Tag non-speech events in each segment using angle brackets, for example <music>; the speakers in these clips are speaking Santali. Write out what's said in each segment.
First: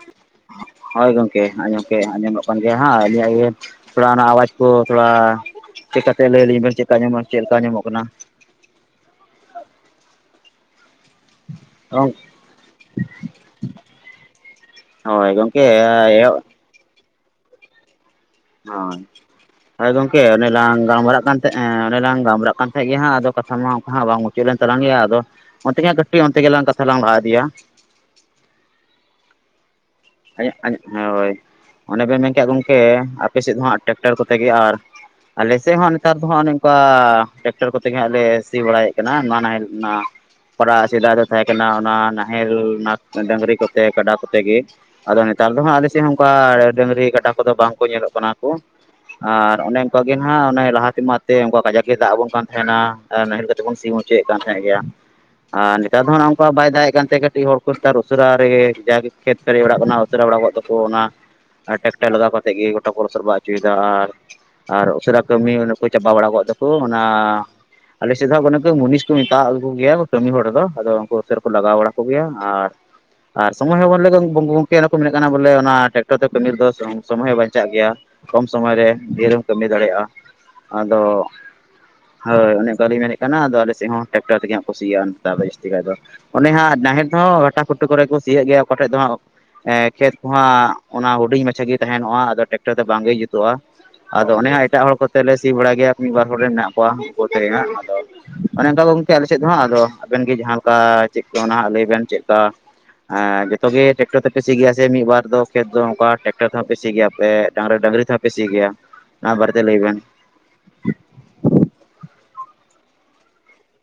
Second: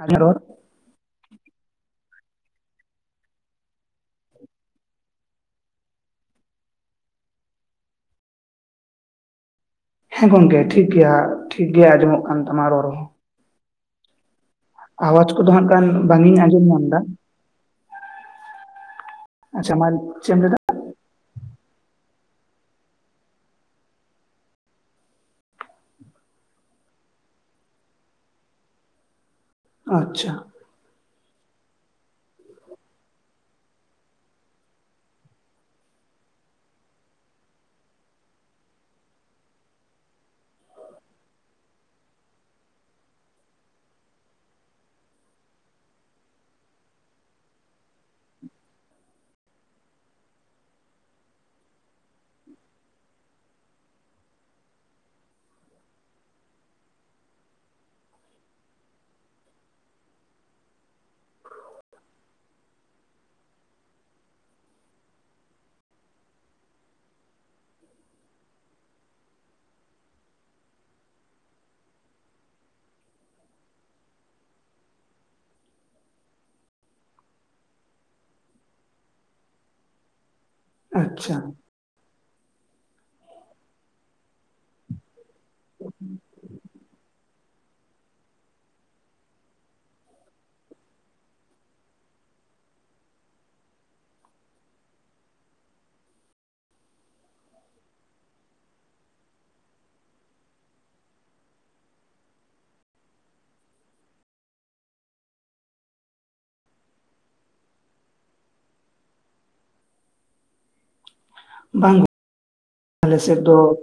ᱚᱞᱤᱧᱟᱜ ᱨᱚᱲ ᱦᱳᱭ ᱜᱚᱢᱠᱮ ᱟᱸ <unintelligible> ᱜᱚᱝᱠᱮ ᱟᱸᱡᱚᱢᱚᱜ ᱠᱟᱱ ᱜᱮᱭᱟ ᱦᱟᱸᱜ ᱟᱹᱞᱤᱧᱟᱜ ᱜᱮ ᱛᱷᱚᱲᱟ ᱚᱱᱟ ᱟᱣᱟᱡᱽ ᱠᱚ ᱛᱷᱚᱲᱟ ᱪᱮᱠᱟ ᱛᱮ ᱞᱟᱹᱭᱟ ᱞᱤᱧ ᱵᱮᱱ ᱪᱮᱫ ᱠᱟ ᱟᱸᱡᱢᱚᱜ ᱪᱮᱫ ᱞᱮᱠᱟ ᱟᱸᱡᱢᱚᱜ ᱠᱟᱱᱟ? ᱦᱮᱸ ᱜᱚᱝᱠᱮ ᱴᱷᱤᱠ ᱜᱮᱭᱟ ᱴᱷᱤᱠ ᱜᱮ ᱟᱸᱡᱚᱢᱚᱜ ᱠᱟᱱ ᱛᱟᱢᱟ ᱨᱚᱲ ᱦᱚᱸ ᱾ ᱟᱣᱟᱡᱽ ᱦᱳᱭ ᱠᱚᱫᱚ ᱜᱚᱢᱠᱮ ᱦᱟᱸᱜ ᱠᱷᱟᱱ ᱵᱟᱝ ᱮᱦᱚᱵ ᱤᱧ ᱟᱸᱡᱚᱢ ᱧᱟᱢ ᱫᱟ ᱾ ᱦᱳᱭ, ᱟᱪᱪᱷᱟ ᱢᱟ ᱦᱳᱭ ᱜᱚᱝᱠᱮ ᱪᱮᱫ ᱮᱢ ᱚᱱᱮ ᱞᱟᱹᱭᱫᱟ ᱞᱟᱝ ᱜᱟᱞᱢᱟᱨᱟᱜ ᱠᱟᱱ <unintelligible> ᱮᱸ ᱚᱱᱮ ᱞᱟᱝ ᱜᱟᱞᱢᱨᱟᱜ ᱠᱟᱱ ᱛᱟᱦᱮᱸᱜ ᱜᱮ ᱦᱟᱸᱜ ᱟᱫᱚ ᱠᱟᱛᱷᱟ ᱢᱟ ᱚᱱᱠᱟ ᱦᱟᱸᱜ ᱵᱟᱝ ᱢᱩᱪᱟᱹᱫ ᱞᱮᱱ ᱜᱮᱭᱟ ᱟᱫᱚ ᱚᱱᱛᱮ ᱜᱮ ᱦᱟᱸᱜ ᱠᱟᱹᱴᱤᱡ ᱚᱱᱛᱮ ᱜᱮᱞᱟᱝ ᱠᱟᱛᱷᱟ ᱞᱟᱝ ᱞᱟᱦᱟ ᱤᱫᱤᱭᱟ ᱾ ᱟᱪᱪᱷᱟ ᱾ ᱦᱳᱭ ᱚᱱᱮ ᱵᱮᱱ ᱢᱮᱱ ᱠᱮᱜ-ᱟ ᱜᱚᱝᱠᱮ ᱟᱯᱮ ᱥᱮᱫ ᱫᱚ ᱦᱟᱸᱜ ᱴᱮᱠᱴᱟᱨ ᱠᱚᱛᱮ ᱜᱮ ᱟᱨ ᱟᱞᱮᱥᱮᱫ ᱦᱚᱸ ᱱᱮᱛᱟᱨ ᱫᱚ ᱦᱟᱜ ᱱᱚᱝᱠᱟ ᱴᱮᱠᱴᱟᱨ ᱠᱚᱛᱮ ᱜᱮ ᱦᱟᱸᱜ ᱞᱮ ᱥᱤ ᱵᱟᱲᱟᱭᱮᱫ ᱠᱟᱱᱟ, ᱱᱚᱣᱟ ᱱᱟᱦᱮᱞ ᱚᱱᱟ ᱯᱟᱲᱟᱜ ᱥᱮᱫᱟᱭ ᱫᱚ ᱛᱟᱦᱮᱸ ᱠᱟᱱᱟ ᱚᱱᱟ ᱱᱟᱦᱮᱞ, ᱚᱱᱟ ᱰᱟᱹᱟᱝᱨᱤ ᱠᱚᱛᱮ, ᱠᱟᱰᱟ ᱠᱚᱛᱮ ᱜᱮ ᱾ ᱟᱫᱚ ᱱᱮᱛᱟᱨ ᱫᱚ ᱦᱟᱸᱜ ᱟᱞᱮ ᱥᱮᱫ ᱦᱚᱸ ᱚᱱᱠᱟ ᱰᱟᱹᱝᱨᱤ ᱠᱟᱰᱟ ᱠᱚᱫᱚ ᱵᱟᱝ ᱠᱚ ᱧᱮᱞᱚᱜ ᱠᱟᱱᱟ ᱠᱚ ᱾ ᱟᱨ ᱚᱱᱮ ᱚᱱᱠᱟ ᱜᱮ ᱱᱟᱸᱦᱜ ᱚᱱᱮ ᱞᱟᱦᱟ ᱛᱮᱢᱟ ᱮᱛᱮ ᱚᱱᱠᱟ ᱠᱟᱡᱟᱠ ᱜᱮ ᱫᱟᱜ ᱟᱵᱚᱱ ᱠᱟᱱ ᱛᱟᱦᱮᱱᱟ ᱾ ᱮᱸ ᱱᱟᱦᱮᱞ ᱠᱟᱛᱮ ᱵᱚᱱ ᱥᱤ ᱦᱚᱪᱚᱭᱮᱫ ᱠᱟᱱ ᱛᱟᱦᱮᱸᱜ ᱜᱮᱭᱟ ᱾ ᱟᱨ ᱱᱮᱛᱟᱨ ᱫᱚ ᱦᱟᱸᱜ ᱚᱱᱠᱟ ᱵᱟᱭ ᱫᱟᱜ ᱮᱫ ᱠᱟᱱᱛᱮ ᱠᱟᱹᱴᱤᱡ ᱦᱚᱲ ᱠᱚ ᱱᱮᱛᱟᱨ ᱩᱥᱟᱹᱨᱟ ᱨᱮᱜᱮ ᱡᱟ ᱜᱮ ᱠᱷᱮᱛ ᱥᱟᱹᱨᱤ ᱵᱟᱲᱟᱜ ᱠᱟᱱᱟ ᱩᱥᱟᱹᱨᱟ ᱵᱟᱲᱟ ᱠᱚᱜ ᱛᱟᱠᱚ ᱚᱱᱟ ᱟᱨ ᱴᱮᱠᱴᱟᱨ ᱞᱟᱜᱟᱣ ᱠᱟ ᱠᱟᱛᱮᱫ ᱜᱮ ᱜᱚᱴᱟ ᱠᱚ ᱞᱚᱥᱚᱫ ᱵᱟᱲᱟ ᱦᱚᱪᱚᱭᱮᱫᱟ ᱟᱨ ᱟᱨ ᱩᱥᱟᱹᱨᱟ ᱠᱟᱹᱢᱤ ᱚᱱᱮ ᱠᱚ ᱪᱟᱵᱟ ᱵᱟᱲᱟ ᱠᱚᱜ ᱛᱟᱠᱚ ᱚᱱᱟ ᱟᱞᱮ ᱥᱮᱫ ᱫᱚ ᱱᱩᱠᱩ ᱢᱩᱱᱤᱥ ᱠᱚ ᱢᱮᱛ ᱠᱚ ᱜᱮᱭᱟ ᱠᱟᱹᱢᱤ ᱦᱚᱲ ᱫᱚ, ᱟᱫᱚ ᱩᱱᱠᱩ ᱩᱥᱟᱹᱨᱟ ᱠᱚ ᱞᱟᱜᱟᱣ ᱵᱟᱲᱟ ᱠᱚᱜᱮᱭᱟ ᱟᱨ ᱟᱨ ᱥᱚᱢᱚᱭ ᱦᱚᱸ <unintelligible> ᱜᱩ ᱜᱚᱝᱠᱮ ᱚᱱᱟ ᱠᱚ ᱢᱮᱱᱮᱜ ᱠᱟᱱᱟ ᱵᱚᱞᱮ ᱚᱱᱟ ᱴᱮᱠᱴᱚᱨ ᱛᱮ ᱠᱟᱹᱢᱤ ᱨᱮᱫᱚ <unintelligible> ᱥᱚᱢᱚᱭ ᱦᱚᱸ ᱵᱟᱧᱪᱟᱜ ᱜᱮᱭᱟ ᱾ ᱠᱚᱢ ᱥᱚᱢᱚᱭ ᱨᱮ ᱰᱷᱤᱨᱮᱢ ᱠᱟᱹᱢᱤ ᱫᱟᱲᱮᱜᱼᱟ ᱾ ᱟᱫᱚ, ᱟᱪᱪᱷᱟ ᱦᱳᱭ ᱚᱱᱮ ᱚᱱᱠᱟᱞᱤᱧ ᱢᱮᱱᱮᱫ ᱠᱟᱱᱟ ᱟᱫᱚ ᱟᱞᱮ ᱥᱮᱫ ᱦᱚᱸ ᱴᱠᱴᱟᱨ ᱛᱮᱜᱮ ᱦᱟᱸᱜ ᱠᱩ ᱥᱤᱭᱟ ᱾ ᱡᱟᱹᱥᱛᱤ ᱠᱟᱭ ᱫᱚ ᱚᱱᱮ ᱦᱟᱸᱜ ᱱᱟᱦᱮᱞ ᱛᱦᱚᱸ ᱜᱷᱟᱴᱟ ᱠᱷᱩᱴᱟᱹ ᱠᱚᱨᱮ ᱠᱚ ᱥᱤᱭᱳ ᱜᱮᱭᱟ ᱚᱠᱟ ᱴᱷᱮᱡ ᱫᱚ ᱦᱟᱸᱜ ᱠᱷᱮᱛ ᱠᱚᱦᱚᱸ ᱚᱱᱟ ᱦᱩᱰᱤᱧ ᱢᱟᱪᱷᱟ ᱜᱮ ᱛᱟᱦᱮᱱᱚᱜᱼᱟ ᱟᱫᱚ ᱴᱠᱴᱚᱨ ᱫᱚ ᱵᱟᱝᱜᱮ ᱡᱩᱛᱩᱜᱼᱟ᱾ ᱟᱫᱚ ᱚᱱᱮ ᱦᱚᱸ ᱮᱴᱟᱜ ᱦᱚᱲ ᱠᱚᱛᱮᱞ ᱞᱮ ᱥᱤ ᱵᱟᱲ ᱜᱮᱭᱟ ᱢᱤᱫ ᱵᱟᱨ ᱦᱚᱲ ᱨᱮᱱ ᱢᱮᱱᱟᱜ ᱠᱚᱣᱟ ᱩᱱᱠᱩ ᱛᱮᱜᱮ ᱦᱟᱸᱜ ᱚᱱᱮ ᱚᱱᱠᱟ ᱜᱚᱝᱠᱮ ᱟᱞᱮ ᱥᱮᱫ ᱫᱚ ᱦᱜᱫᱚ ᱟᱵᱮᱱ ᱜᱮ ᱡᱟᱦᱟᱸ ᱞᱮᱠᱟ ᱪᱮᱫ ᱚᱱᱟ ᱦ ᱞᱟᱹᱭ ᱵᱮᱱ ᱪᱮᱫ ᱠᱟ ᱦᱮᱸ ᱡᱚᱛᱚᱜ ᱜᱮ ᱴᱠᱴᱚᱨ ᱛᱮᱯᱮ ᱥᱤ ᱜᱮᱭᱟ ᱥᱮ ᱢᱤᱫ ᱵᱟᱨ ᱫᱚ ᱠᱷᱮᱛ ᱫᱚ ᱠᱟ ᱴᱨᱟᱠᱴᱚᱨ ᱛᱮᱦᱚᱸ ᱯᱮ ᱥᱤ ᱜᱮᱭᱟᱯᱮ ᱰᱟᱝᱨᱟ ᱰᱟᱝᱝᱨᱤ ᱛᱮᱦᱚᱸ ᱯᱮ ᱥᱤ ᱜᱮᱭᱟ ᱱᱟ ᱵᱟᱨᱛᱮ ᱞᱟ. ᱭ ᱵᱤᱱ ᱵᱟᱝ ᱟᱞᱮ ᱥᱮᱫ ᱫᱚ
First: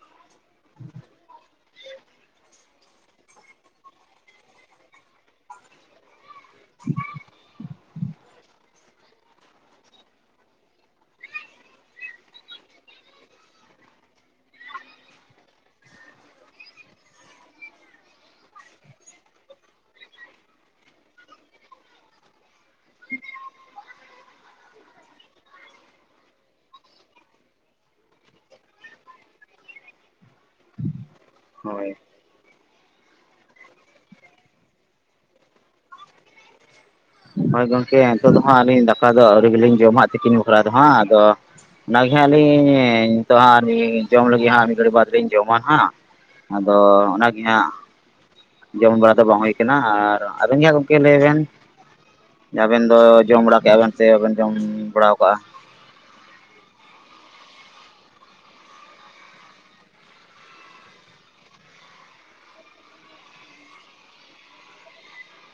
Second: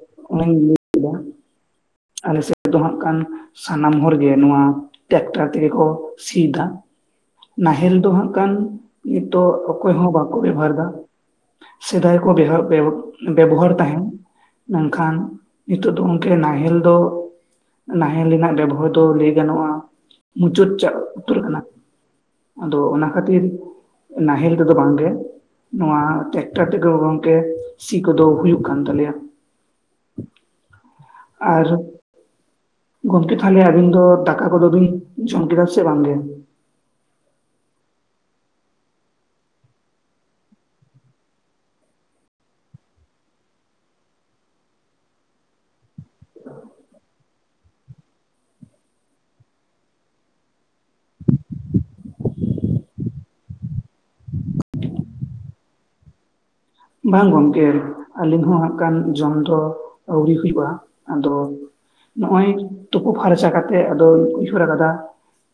<inaudible> ᱟᱞᱮ ᱥᱮᱫ ᱫᱚ ᱦᱟᱸᱜ ᱠᱷᱟᱱ ᱥᱟᱱᱟᱢ ᱦᱚᱲᱜᱮ ᱱᱚᱣᱟ ᱴᱨᱟᱠᱴᱟᱨ ᱛᱮᱜᱮ ᱠᱚ ᱥᱤ ᱫᱟ ᱱᱟᱦᱮᱞ ᱫᱚ ᱦᱟᱸᱜ ᱠᱟᱱ ᱱᱤᱛᱚᱜ ᱚᱠᱚᱭ ᱦᱚᱸ ᱵᱟᱠᱚ ᱵᱮᱵᱚᱦᱟᱨ ᱫᱟ ᱥᱮᱫᱟᱭ ᱠᱚ ᱵᱮ ᱵᱮᱵᱚᱦᱟᱨ ᱛᱟᱦᱮᱱ ᱢᱮᱱᱠᱷᱟᱱ ᱱᱤᱛᱚᱜ ᱫᱚ ᱜᱮᱞᱮ ᱱᱟᱦᱮᱞ ᱫᱚ ᱱᱟᱦᱮᱞ ᱨᱮᱱᱟᱜ ᱵᱮᱵᱚᱦᱟᱨ ᱫᱚ ᱞᱟᱹᱭ ᱜᱟᱱᱚᱜᱼᱟ ᱢᱩᱪᱟᱹᱫ ᱪᱟᱜ ᱩᱛᱟᱹᱨ ᱠᱟᱱᱟ ᱟᱫᱚ ᱚᱱᱟ ᱠᱷᱟᱹᱛᱤᱨ ᱱᱟᱦᱮᱞ ᱛᱮᱫᱚ ᱵᱟᱝᱜᱮ ᱱᱚᱣᱟ ᱴᱮᱠᱴᱟᱨ ᱛᱮᱜᱮ ᱜᱚᱢᱠᱮ ᱥᱤ ᱠᱚᱫᱚ ᱦᱩᱭᱩᱜ ᱠᱟᱱ ᱛᱟᱞᱮᱭᱟ ᱟᱨ ᱦᱳᱭ ᱜᱚᱢᱠᱮ ᱛᱟᱦᱚᱞᱮ ᱟᱵᱤᱱ ᱫᱚ ᱫᱟᱠᱟ ᱠᱚᱫᱚᱚᱵᱤᱱ ᱡᱚᱢ ᱠᱮᱫᱟ ᱥᱮ ᱵᱟᱝ ᱜᱮ ᱦᱳᱭ ᱜᱚᱝᱠᱮ ᱱᱤᱛᱚᱜ ᱫᱚ ᱦᱟᱸᱜ ᱟᱹᱞᱤᱧ ᱫᱟᱠᱟ ᱫᱚ ᱟᱹᱰᱤ ᱜᱮᱞᱤᱧ ᱡᱚᱢᱟᱜ ᱛᱤᱠᱤᱱ ᱵᱟᱠᱷᱨᱟ ᱫᱚᱦᱟᱸᱜ ᱟᱫᱚ ᱚᱱᱟᱜᱮ ᱟᱹᱞᱤᱤᱧ ᱱᱤᱛᱚᱜ ᱦᱟᱸᱜ ᱡᱚᱢ ᱞᱟᱹᱜᱤᱫ ᱦᱟᱸᱜ ᱢᱤᱫ ᱜᱷᱟᱹᱲᱤᱡ ᱵᱟᱫᱽᱞᱤᱤᱧ ᱡᱚᱢᱟ ᱦᱟᱸᱜ ᱟᱫᱚ ᱚᱱᱟᱜᱮ ᱦᱟᱸᱜ ᱡᱚᱢ ᱵᱟᱲᱟ ᱫᱚ ᱵᱟᱝ ᱦᱩᱭ ᱠᱟᱱᱟ ᱟᱨ ᱟᱵᱮᱱ ᱜᱮᱟᱸ ᱜᱚᱢᱠᱮ ᱞᱟᱹᱭ ᱵᱮᱱ ᱟᱵᱮᱱ ᱫᱚ ᱡᱚᱢ ᱵᱟᱲᱟ ᱠᱟᱜᱼᱟ ᱵᱮᱱ ᱥᱮ ᱵᱟᱵᱮᱱ ᱡᱚᱢ ᱵᱟᱲᱟ ᱠᱟᱜᱼᱟ ᱵᱟᱝ ᱜᱚᱢᱠᱮ ᱟᱹᱞᱤᱧ ᱦᱚᱸ ᱦᱟᱸᱜ ᱠᱷᱟᱱ ᱡᱚᱢ ᱫᱚ ᱟᱹᱣᱨᱤ ᱦᱩᱭᱩᱜᱼᱟ ᱟᱫᱚ ᱱᱚᱜ ᱚᱚᱭ ᱛᱩᱯᱩ ᱯᱷᱟᱨᱪᱟ ᱠᱟᱛᱮᱜ ᱟᱫᱚᱧ ᱩᱭᱦᱟᱹᱨ ᱟᱠᱟᱫᱟ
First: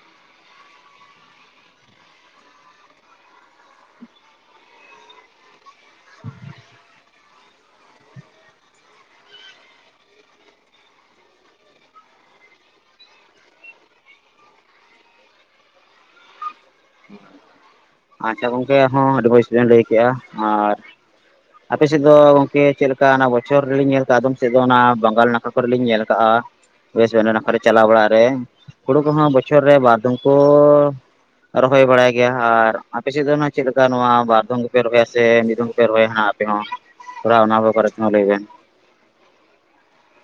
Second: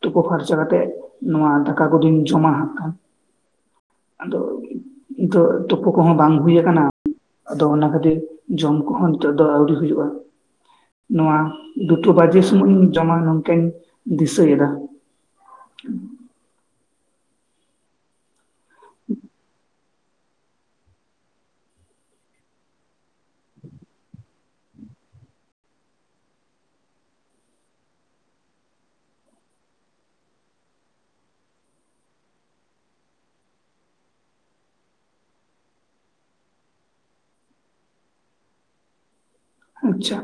ᱛᱩᱯᱟᱹ ᱯᱷᱟᱨᱪᱟ ᱠᱟᱛᱮᱜ ᱱᱚᱣᱟ ᱫᱟᱠᱟ ᱠᱚᱫᱚᱧ ᱡᱚᱢᱟᱟᱜ ᱠᱷᱟᱱ ᱟᱫᱚ ᱱᱤᱛᱚᱜ ᱛᱳᱯᱳ ᱠᱚᱦᱚᱸ ᱵᱟᱝ ᱦᱩᱭᱩ ᱟᱠᱟᱱᱟ ᱟᱫᱚ ᱚᱱᱟ ᱠᱷᱟᱹᱛᱤᱨ ᱡᱚᱢ ᱠᱚᱦᱚᱸ ᱱᱤᱛᱚᱜ ᱫᱚ ᱟᱹᱣᱨᱤ ᱦᱩᱭᱩᱜᱼᱟ᱾ ᱱᱚᱣᱟ ᱫᱩᱴᱚ ᱵᱟᱡᱮ ᱥᱩᱢᱚᱭ ᱤᱧ ᱡᱚᱢᱟ ᱱᱚᱝᱠᱟᱧ ᱫᱤᱥᱟᱹᱭᱮᱫᱟ ᱟᱪᱪᱷᱟ ᱜᱚᱝᱠᱮ ᱦᱚᱸ ᱟᱹᱰᱤ ᱵᱡᱽᱵᱤᱧ ᱞᱟᱹᱭ ᱠᱮᱫᱮᱜᱼᱟ ᱟᱨ ᱟᱯᱮᱦ ᱥᱮᱫ ᱫᱚ ᱜᱚᱢᱠᱮ ᱪᱮᱫ ᱞᱮᱠᱟ ᱪᱠᱟ ᱚᱱᱟ ᱵᱚᱪᱷᱚᱨ ᱨᱮᱞᱤᱧ ᱧᱮᱞ ᱠᱟᱜᱼᱟ ᱟᱫᱚᱢ ᱥᱮᱫ ᱫᱚ ᱚᱱᱟ ᱵᱟᱝᱜᱟᱞ ᱱᱟᱲ ᱠᱚᱨᱮ ᱞᱤᱧ ᱧᱮᱞ ᱠᱟᱜᱼᱟ ᱚᱭᱮᱥᱴ ᱵᱮᱝᱜᱚᱞ ᱠᱚᱟᱨᱮ ᱪᱟᱞᱟᱣ ᱵᱟᱲᱟᱜ ᱨᱮ ᱦᱩᱲᱩ ᱠᱚᱦᱚᱸ ᱵᱚᱪᱷᱚᱨ ᱨᱮ ᱵᱟᱨᱫᱚᱢ ᱠᱚ ᱨᱚᱦᱚᱭ ᱵᱟᱲᱟᱭ ᱜᱮᱭᱟ ᱟᱨ ᱟᱯᱮ ᱥᱮᱫ ᱫᱚ ᱪᱮᱫ ᱞᱮᱠᱟ ᱱᱚᱣᱟ ᱵᱟᱨ ᱫᱚᱢ ᱜᱮᱯᱮ ᱨᱚᱦᱚᱭᱟ ᱥᱮ ᱢᱤᱫ ᱫᱚᱢ ᱯᱮ ᱨᱚᱦᱚᱭᱟᱱᱟᱜ ᱟᱯᱮ ᱦᱚᱸ ᱛᱷᱚᱲᱟ ᱚᱱᱟ ᱠᱚ ᱠᱚᱟᱨᱚᱛᱱᱚ ᱞᱟᱹᱭᱵᱮᱱ ᱟᱪᱪᱷᱟ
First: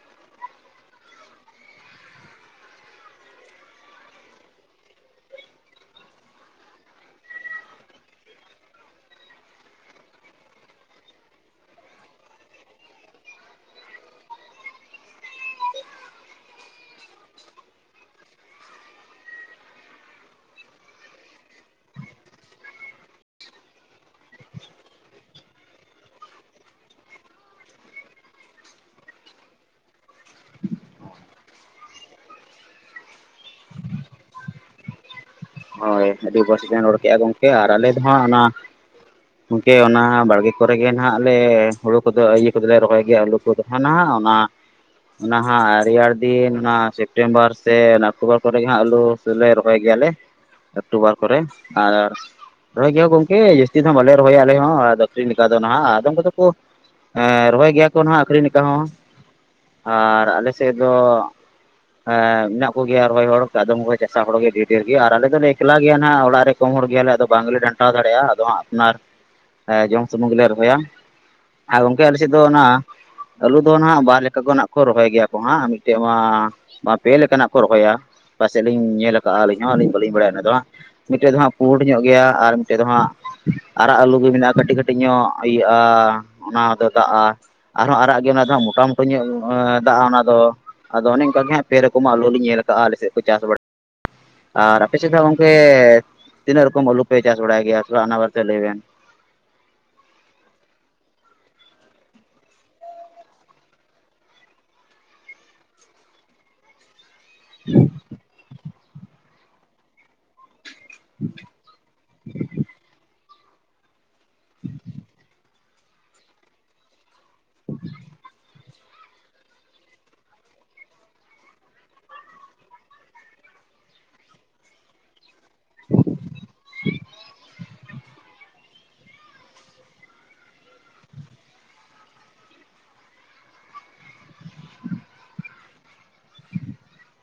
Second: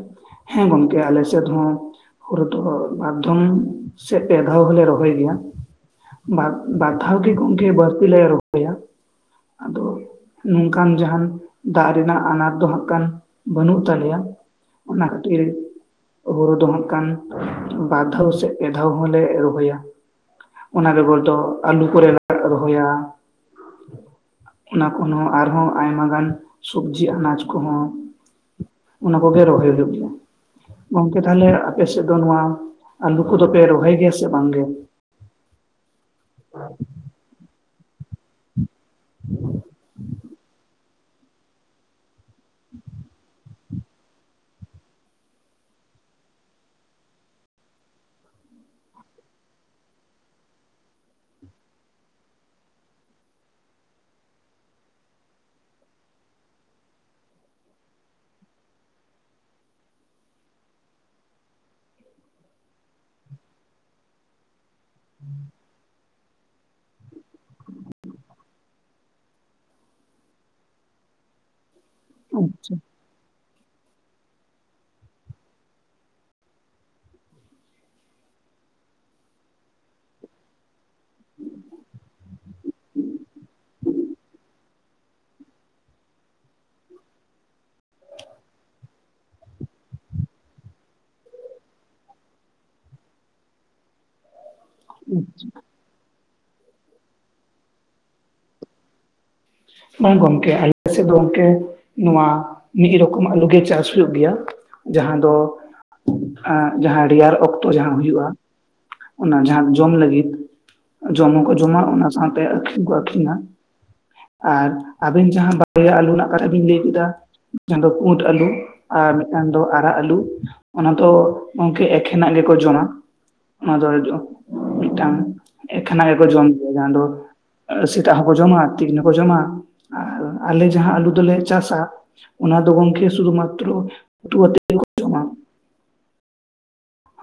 ᱦᱮᱸ ᱜᱚᱝᱠᱮ ᱟᱞᱮ ᱥᱮᱫ ᱦᱚᱸ ᱦᱳᱲᱩ ᱫᱚ ᱵᱟᱨ ᱫᱷᱚᱢ ᱥᱮ ᱯᱮ ᱫᱷᱟᱣ ᱦᱚᱞᱮ ᱨᱚᱦᱚᱭ ᱜᱮᱭᱟ ᱵᱟᱨ ᱫᱷᱟᱣ ᱜᱮ ᱜᱚᱢᱠᱮ ᱵᱟᱹᱲᱛᱤ ᱞᱮ ᱨᱚᱦᱚᱭᱟ ᱟᱫᱚ ᱱᱚᱝᱠᱟᱱ ᱡᱟᱦᱟᱱ ᱫᱟᱜ ᱨᱮᱱᱟᱜ ᱟᱱᱟᱴ ᱫᱚ ᱦᱟᱸᱜ ᱠᱟᱱ ᱵᱟᱹᱱᱩᱜ ᱛᱟᱞᱮᱭᱟ ᱚᱱᱟ ᱠᱷᱟᱛᱤᱨ ᱦᱩᱲᱩ ᱫᱚ ᱦᱟᱸᱜ ᱠᱷᱟᱱ ᱵᱟᱨ ᱫᱷᱟᱣ ᱥᱮ ᱯᱮ ᱫᱷᱟᱣ ᱦᱚᱞᱮ ᱨᱚᱦᱚᱭᱟ ᱚᱱᱟ ᱨᱮ ᱵᱚᱞ ᱫᱚ ᱟᱹᱞᱩ ᱠᱚᱨᱮ ᱞᱮ ᱨᱚᱦᱚᱭᱟ ᱚᱱᱟ ᱠᱷᱚᱱ ᱦᱚᱸ ᱟᱨᱦᱚᱸ ᱟᱭᱢᱟ ᱜᱟᱱ ᱥᱚᱵᱡᱤ ᱟᱱᱟᱡ ᱠᱚᱦᱚᱸ ᱚᱱᱟ ᱠᱚᱜᱮ ᱨᱚᱦᱚᱭ ᱦᱩᱭᱩᱜ ᱜᱮᱭᱟ᱾ ᱜᱚᱝᱠᱮ ᱛᱟᱦᱚᱞᱮ ᱟᱯᱮᱥᱮᱫ ᱫᱚ ᱱᱚᱣᱟ ᱟᱞᱩ ᱠᱚᱫᱚᱯᱮ ᱨᱚᱦᱚᱭ ᱜᱮᱭᱟ ᱥᱮ ᱵᱟᱝ ᱜᱮ ᱦᱳᱭ ᱟᱹᱰᱤ ᱵᱮᱥ ᱵᱮᱱ ᱨᱚᱲ ᱠᱮᱫᱼᱟ ᱜᱚᱝᱠᱮ ᱟᱨ ᱟᱞᱮ ᱫᱚᱦᱟᱸᱜ ᱚᱱᱟ ᱜᱚᱢᱠᱮ ᱚᱱᱟ ᱵᱟᱲᱜᱮ ᱠᱚᱨᱮ ᱱᱟᱦᱱᱟᱜ ᱟᱞᱮ ᱦᱩᱲᱩ ᱠᱚᱫᱚ ᱤᱭᱟᱹ ᱠᱚᱫᱚ ᱞᱮ ᱨᱚᱦᱚᱭ ᱜᱮᱭᱟ ᱟᱹᱞᱩ ᱠᱚᱫᱚ ᱱᱟᱦᱟᱜ ᱚᱱᱟ ᱚᱱᱟ ᱦᱟᱸᱜ ᱨᱮᱭᱟᱲ ᱫᱤᱱ ᱚᱱᱟ ᱥᱮᱯᱴᱮᱢᱵᱟᱨ ᱥᱮ ᱚᱠᱴᱳᱵᱚᱨ ᱠᱚᱨᱮ ᱡᱟᱦᱟ ᱟᱹᱞᱩ ᱥᱮᱞᱮ ᱨᱚᱦᱚᱭ ᱜᱮᱭᱟᱞᱮ, ᱚᱠᱴᱳᱵᱟᱨ ᱠᱚᱨᱮ ᱟᱨ, ᱨᱚᱦᱚᱭ ᱜᱮᱭᱟ ᱜᱚᱝᱠᱮ ᱡᱟᱹᱥᱛᱤ ᱫᱚ ᱦᱟᱜ ᱵᱟᱞᱮ ᱨᱚᱦᱚᱭᱟ ᱟᱞᱮ ᱦᱚᱸ ᱟᱠᱷᱤᱨᱤᱧ ᱞᱮᱠᱟ ᱫᱚ ᱱᱟᱦᱟᱜ ᱟᱫᱚᱢ ᱠᱚᱫᱚ ᱠᱚ, ᱮ ᱨᱚᱦᱚᱭ ᱜᱮᱭᱟ ᱠᱚ ᱦᱟᱸᱜ ᱟᱹᱠᱷᱨᱤᱧ ᱞᱮᱠᱟ ᱦᱚᱸᱚᱸ ᱟᱨ ᱟᱞᱮ ᱥᱮᱜ ᱫᱚ, ᱮᱜ ᱢᱮᱱᱟᱜ ᱠᱚ ᱜᱮᱭᱟ ᱨᱚᱦᱚᱭ ᱦᱚᱲ ᱟᱫᱚᱢ ᱠᱚ ᱪᱟᱥᱟ ᱦᱚᱲᱜᱮ ᱰᱤ ᱰᱷᱮᱨ ᱜᱮ ᱟᱨ ᱟᱞᱮ ᱫᱚᱞᱮ ᱮᱠᱞᱟ ᱜᱮᱭᱟ ᱦᱟᱜ ᱚᱲᱟᱜ ᱨᱮ ᱠᱚᱢ ᱦᱚᱲ ᱜᱮᱭᱟᱞᱮ ᱟᱫᱚ ᱵᱟᱝ ᱜᱮ ᱰᱟᱱᱴᱟᱣ ᱫᱟᱲᱮᱼᱟ ᱟᱫᱚ ᱦᱟᱸᱜ ᱱᱟᱲ ᱮ ᱡᱚᱢ ᱥᱩᱱᱩᱢ ᱜᱮᱞᱮ ᱨᱚᱦᱚᱭᱟ ᱟᱨ ᱜᱚᱝᱠᱮ ᱟᱞᱮ ᱥᱮᱫ ᱫᱚ ᱚᱱᱟ, ᱟᱪᱪᱷᱟ ᱟᱹᱞᱩ ᱫᱚ ᱦᱟᱸᱜ ᱵᱟᱨ ᱞᱮᱠᱟ ᱱᱟᱜ ᱠᱚ ᱨᱚᱦᱚᱭ ᱜᱮᱭᱟ ᱠᱚ ᱦᱟᱸᱜ ᱢᱤᱫᱴᱮᱡ ᱢᱟ ᱵᱟ ᱯᱮ ᱞᱮᱠᱟᱱᱟᱜ ᱠᱚ ᱨᱚᱦᱚᱭᱟ᱾ ᱯᱟᱥᱮᱜ ᱞᱤᱧ ᱧᱮᱞ ᱠᱟᱜᱼᱟ ᱟᱹᱞᱤᱧ ᱦᱚᱸᱞᱤᱧ ᱵᱟᱹᱞᱤᱧ ᱵᱟᱲᱟᱭᱟ ᱚᱱᱟ ᱫᱚ ᱦᱟᱸᱜ ᱢᱤᱫᱴᱮᱡ ᱫᱚ ᱦᱟᱸᱜ ᱯᱩᱰ ᱧᱚᱜ ᱜᱮᱭᱟ ᱟᱨ ᱢᱤᱫᱴᱮᱡ ᱫᱚ ᱦᱟᱸᱜ, ᱟᱨᱟᱜ ᱟᱹᱞᱩ ᱜᱮ ᱢᱮᱱᱟᱜᱼᱟ ᱠᱟᱹᱴᱤᱡ ᱠᱟᱹᱴᱤᱡ ᱧᱚᱜ ᱤᱭᱟᱹᱜᱼᱟ ᱚᱱᱟ ᱦᱚᱸᱫᱚ ᱫᱟᱜᱼᱟ᱾ ᱟᱨᱦᱚᱸ ᱟᱨᱟᱜ ᱜᱮ ᱚᱱᱟ ᱫᱚ ᱦᱟᱸᱜ ᱢᱚᱴᱟ ᱢᱚᱴᱟ ᱧᱮᱞ ᱮᱻᱦ ᱫᱟ-ᱟ ᱚᱱᱟ ᱫᱚ᱾ ᱟᱫᱚ ᱚᱱᱮ ᱚᱱᱠᱟᱜᱮ ᱦᱟᱸᱜ ᱯᱮ ᱨᱳᱠᱚᱢᱟ ᱟᱞᱚ ᱞᱤᱧ ᱧᱮᱞ ᱠᱟᱜᱼᱟ ᱟᱞᱮ ᱥᱮᱫ ᱠᱚ ᱪᱟᱥ ᱵᱟᱲᱟ ᱟᱨ ᱯᱮ ᱥᱮᱫ ᱫᱚ ᱜᱚᱝᱠᱮ ᱛᱤᱱᱟᱹ ᱨᱚᱠᱚᱢ ᱟᱞᱩ ᱯᱮ ᱪᱟᱥ ᱵᱟᱲᱟᱭ ᱜᱮᱭᱟ ᱛᱷᱚᱲᱟ ᱚᱱᱟ ᱵᱟᱨᱛᱮ ᱞᱟᱹᱭ ᱵᱮᱱ᱾ ᱚᱝ ᱜᱚᱝᱠᱮ <inaudible> ᱥᱮᱫ ᱫᱚ ᱜᱚᱝᱠᱮ ᱱᱚᱣᱟ ᱢᱤᱫ ᱨᱚᱠᱚᱢ-ᱟᱜ ᱟᱞᱩ ᱜᱮ ᱪᱟᱥ ᱦᱩᱭᱩᱜ ᱜᱮᱭᱟ᱾ ᱡᱟᱦᱟᱸ ᱫᱚ ᱮᱜ ᱡᱟᱦᱟᱸ ᱨᱮᱭᱟᱲ ᱚᱠ ᱛᱚ ᱡᱟᱦᱟᱸ ᱦᱩᱭᱩᱜᱼᱟ ᱚᱱᱟ ᱡᱟᱦᱟᱸ ᱡᱚᱢ ᱞᱟᱹᱜᱤᱫ᱾ ᱡᱚᱢ ᱦᱚᱸᱠᱚ ᱡᱚᱢᱟ ᱚᱱᱟ ᱥᱟᱶᱛᱮ ᱟᱠᱷᱨᱤᱧ ᱠᱚ ᱟᱠᱷᱨᱤᱧ-ᱟ᱾ ᱟᱨ ᱟᱵᱮᱱ ᱡᱟᱦᱟᱸ <inaudible> ᱟᱹᱞᱩ ᱨᱮᱱᱟᱜ ᱠᱟᱛᱷᱟ ᱵᱤᱱ ᱞᱟᱹᱭ ᱠᱮᱫᱟ ᱡᱟᱦᱟᱸ ᱫᱚ ᱠᱩᱰ ᱟᱞᱩ᱾ ᱟᱨ ᱢᱤᱫᱴᱟᱝ ᱫᱚ ᱟᱨᱟᱜ ᱟᱹᱞᱩ ᱚᱱᱟ ᱫᱚ ᱜᱚᱝᱠᱮ ᱮᱠᱷᱮᱱᱟᱜ ᱜᱮᱠᱚ ᱡᱚᱢ-ᱟ᱾ ᱚᱱᱟ ᱫᱚ ᱡᱚ ᱢᱤᱜᱴᱟᱝ ᱮᱠᱷᱮᱱᱟᱜ ᱜᱮᱠᱚ ᱡᱚᱢ <inaudible> ᱡᱟᱦᱟᱸ ᱫᱚ, ᱥᱮᱛᱟᱜ ᱦᱚᱸᱠᱚ ᱡᱚᱢᱟ ᱛᱤᱠᱤᱱ ᱦᱚᱸᱠᱚ ᱡᱚᱢᱟ ᱟᱨ ᱟᱞᱮ ᱡᱟᱦᱟᱸ ᱟᱹᱞᱩ ᱫᱚᱞᱮ ᱪᱟᱥᱟ, ᱚᱱᱟ ᱫᱚ ᱜᱚᱝᱠᱮ ᱥᱩᱫᱩ ᱢᱟᱛᱨᱳ ᱩᱛᱩ <inaudible>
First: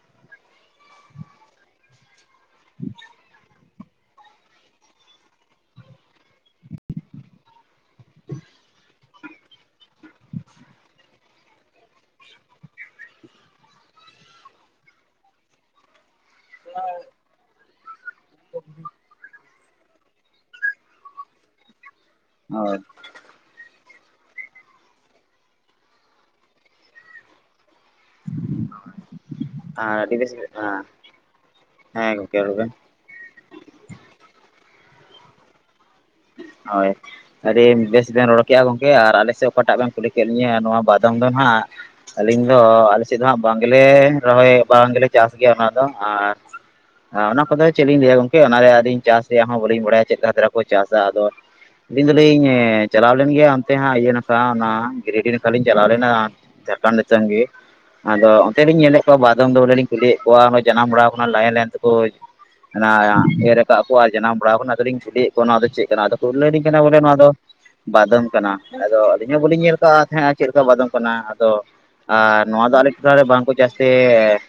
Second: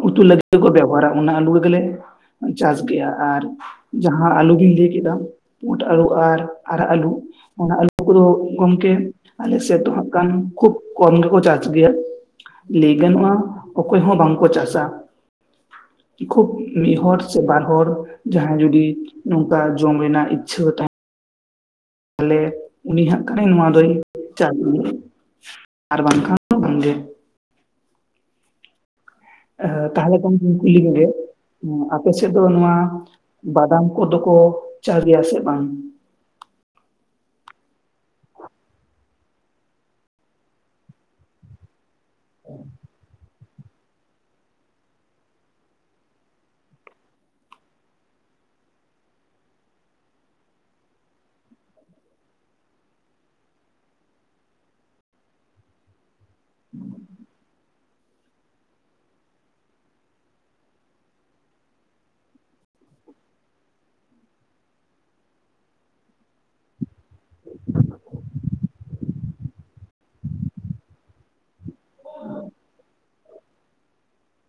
ᱩᱛᱩ <inaudible> ᱜᱮᱠᱚ ᱵᱮᱵᱚᱦᱟᱨᱟ ᱚᱱᱟ ᱟᱹᱞᱩ ᱨᱮᱜᱮᱞᱮ ᱪᱟᱥ ᱜᱮᱭᱟ ᱟᱨ, ᱡᱟᱦᱟᱸ ᱟᱹᱞᱩ ᱜᱤᱧ ᱞᱟᱹᱭ ᱠᱮᱫᱟ ᱯᱩᱸᱰ ᱟᱹᱞᱩ ᱟᱨ ᱟᱨᱟᱜ ᱟᱹᱞᱩ, ᱚᱱᱟ ᱟᱹᱞᱩ ᱠᱚᱫᱚ ᱜᱚᱝᱠᱮ ᱟᱞᱮ ᱥᱮᱫ ᱫᱚ ᱦᱟᱸᱜ ᱠᱷᱟᱱ ᱠᱷᱩᱵ ᱠᱚᱢ ᱜᱮᱠᱚ ᱪᱟᱥ ᱜᱮᱭᱟ᱾ ᱞᱟᱹᱭ ᱜᱟᱱᱚᱜᱼᱟ ᱚᱠᱚᱭ ᱦᱚᱸ ᱵᱟᱝ ᱠᱚ ᱪᱟᱥ-ᱟ ᱠᱷᱩᱵ ᱢᱤᱜ ᱦᱚᱲ ᱥᱮ ᱵᱟᱨ ᱦᱚᱲ ᱡᱟᱦᱟᱸᱭ ᱡᱩᱫᱤ ᱱᱚᱝᱠᱟ ᱡᱚᱢ ᱨᱮᱱᱟᱜ ᱤᱪᱷᱟᱹ ᱛᱟᱦᱮᱸ ᱛᱟᱦᱞᱮ ᱦᱳᱭ ᱩᱱᱤ ᱦᱟᱸᱜ ᱠᱷᱟᱭ ᱱᱚᱣᱟ ᱫᱚᱭ <inaudible> ᱟᱨ ᱵᱟᱝᱠᱷᱟᱱ <inaudible> ᱵᱟᱝᱜᱮ᱾ ᱮ ᱦᱮᱸ ᱟᱨ ᱟᱹᱰᱤ ᱵᱮᱥ ᱛᱟᱦᱞᱮ <inaudible> ᱟᱯᱮ ᱦᱮᱸ ᱥᱮᱫ ᱜᱚᱝᱠᱮ ᱫᱚ ᱨᱚᱲ ᱵᱮᱱ ᱱᱚᱣᱟ, ᱵᱟᱫᱟᱢ ᱠᱚᱫᱚ ᱠᱚ ᱪᱟᱥ ᱜᱮᱭᱟ ᱥᱮ ᱵᱟᱝ? ᱦᱟᱭ, ᱟᱹᱰᱤ ᱵᱮᱥ ᱵᱮᱱ ᱨᱚᱲ ᱠᱮᱜᱼᱟ ᱜᱚᱝᱠᱮ ᱟᱨ ᱟᱞᱮ ᱥᱮᱜ ᱚᱠᱟᱴᱟᱜ ᱵᱮᱱ ᱠᱩᱞᱤ ᱠᱮᱜ ᱞᱤᱧᱟᱹ ᱱᱚᱣᱟ ᱵᱟᱫᱚᱢ ᱫᱚ ᱦᱟᱸᱜ, ᱟᱹᱞᱤᱧ ᱫᱚ ᱟᱞᱮ ᱥᱮᱜ ᱫᱚ ᱦᱟᱸᱜ ᱵᱟᱝᱜᱞᱮ ᱨᱚᱦᱚᱭ ᱵᱟᱝ ᱜᱮᱞᱮ ᱪᱟᱥ ᱜᱮᱭᱟ ᱚᱱᱟ ᱫᱚ ᱟᱨ, ᱚᱱᱟ ᱠᱚᱫᱚ ᱪᱮᱫ ᱞᱤᱧ ᱞᱟᱹᱭᱟ ᱜᱚᱝᱠᱮ ᱚᱱᱟᱨᱮ ᱟᱹᱫᱚ ᱪᱟᱥ ᱨᱮᱭᱟᱜ ᱦᱚᱸ ᱵᱟᱹᱞᱤᱧ ᱵᱟᱲᱟᱭᱟ ᱪᱮᱫ ᱠᱟᱠᱚ ᱪᱟᱥ-ᱟ ᱟᱫᱚ, ᱟᱹᱞᱤᱧ ᱫᱚᱞᱤᱧ ᱮ ᱪᱟᱞᱟᱣ ᱞᱮᱱ ᱜᱮᱭᱟ ᱚᱱᱛᱮ ᱦᱟᱸᱜ ᱤᱭᱟᱹ ᱱᱟᱠᱷᱟ ᱚᱱᱟ ᱜᱤᱨᱤᱰᱤ ᱱᱟᱠᱷᱟ ᱞᱤᱧ ᱪᱟᱞᱟᱣ ᱞᱮᱱᱟ᱾ ᱪᱟᱛᱟᱱ ᱫᱤᱥᱚᱢ ᱜᱤ, ᱟᱫᱚ ᱚᱱᱛᱮ ᱞᱤᱧ ᱧᱮᱞᱮᱜ ᱠᱚᱣᱟ ᱵᱟᱫᱚᱢ ᱫᱚ ᱵᱚᱞᱮ ᱞᱤᱧ ᱠᱩᱞᱤᱭᱮᱫ ᱠᱚᱣᱟ ᱡᱟᱱᱟᱢ ᱵᱟᱲᱟ ᱠᱟᱱᱟ ᱞᱟᱭᱮᱱ ᱞᱟᱭᱮᱱ ᱛᱮᱠᱚ ᱦᱟᱱᱟ ᱮᱨ ᱟᱠᱟᱜ ᱠᱚ ᱟᱨ ᱡᱟᱱᱟᱢ ᱵᱟᱲᱟᱣ ᱟᱠᱟᱱᱟ ᱟᱫᱚᱞᱤᱧ ᱠᱩᱞᱤᱭᱮᱜ ᱚᱱᱟ ᱫᱚ ᱪᱮᱜ ᱠᱟᱱᱟ ᱟᱫᱚ ᱠᱚ ᱞᱟᱹᱭ ᱟᱞᱤᱧ ᱠᱟᱱᱟ ᱵᱚᱞᱮ ᱱᱚᱣᱟ ᱫᱚ ᱵᱟᱫᱚᱢ ᱠᱟᱱᱟ ᱟᱫᱚ ᱟᱹᱞᱤᱧ ᱦᱚᱸ ᱵᱟᱹᱞᱤᱧ ᱧᱮᱞ ᱠᱟᱜ-ᱟ ᱛᱟᱦᱮᱸᱱᱟ ᱪᱮᱜ ᱞᱮᱠᱟ ᱵᱟᱫᱚᱢ ᱠᱟᱱᱟ ᱟᱫᱚ, ᱟᱨ ᱱᱚᱣᱟ ᱫᱚ ᱟᱞᱮ ᱴᱚᱴᱷᱟᱨᱮ ᱵᱟᱝᱠᱚ ᱪᱟᱥᱛᱮ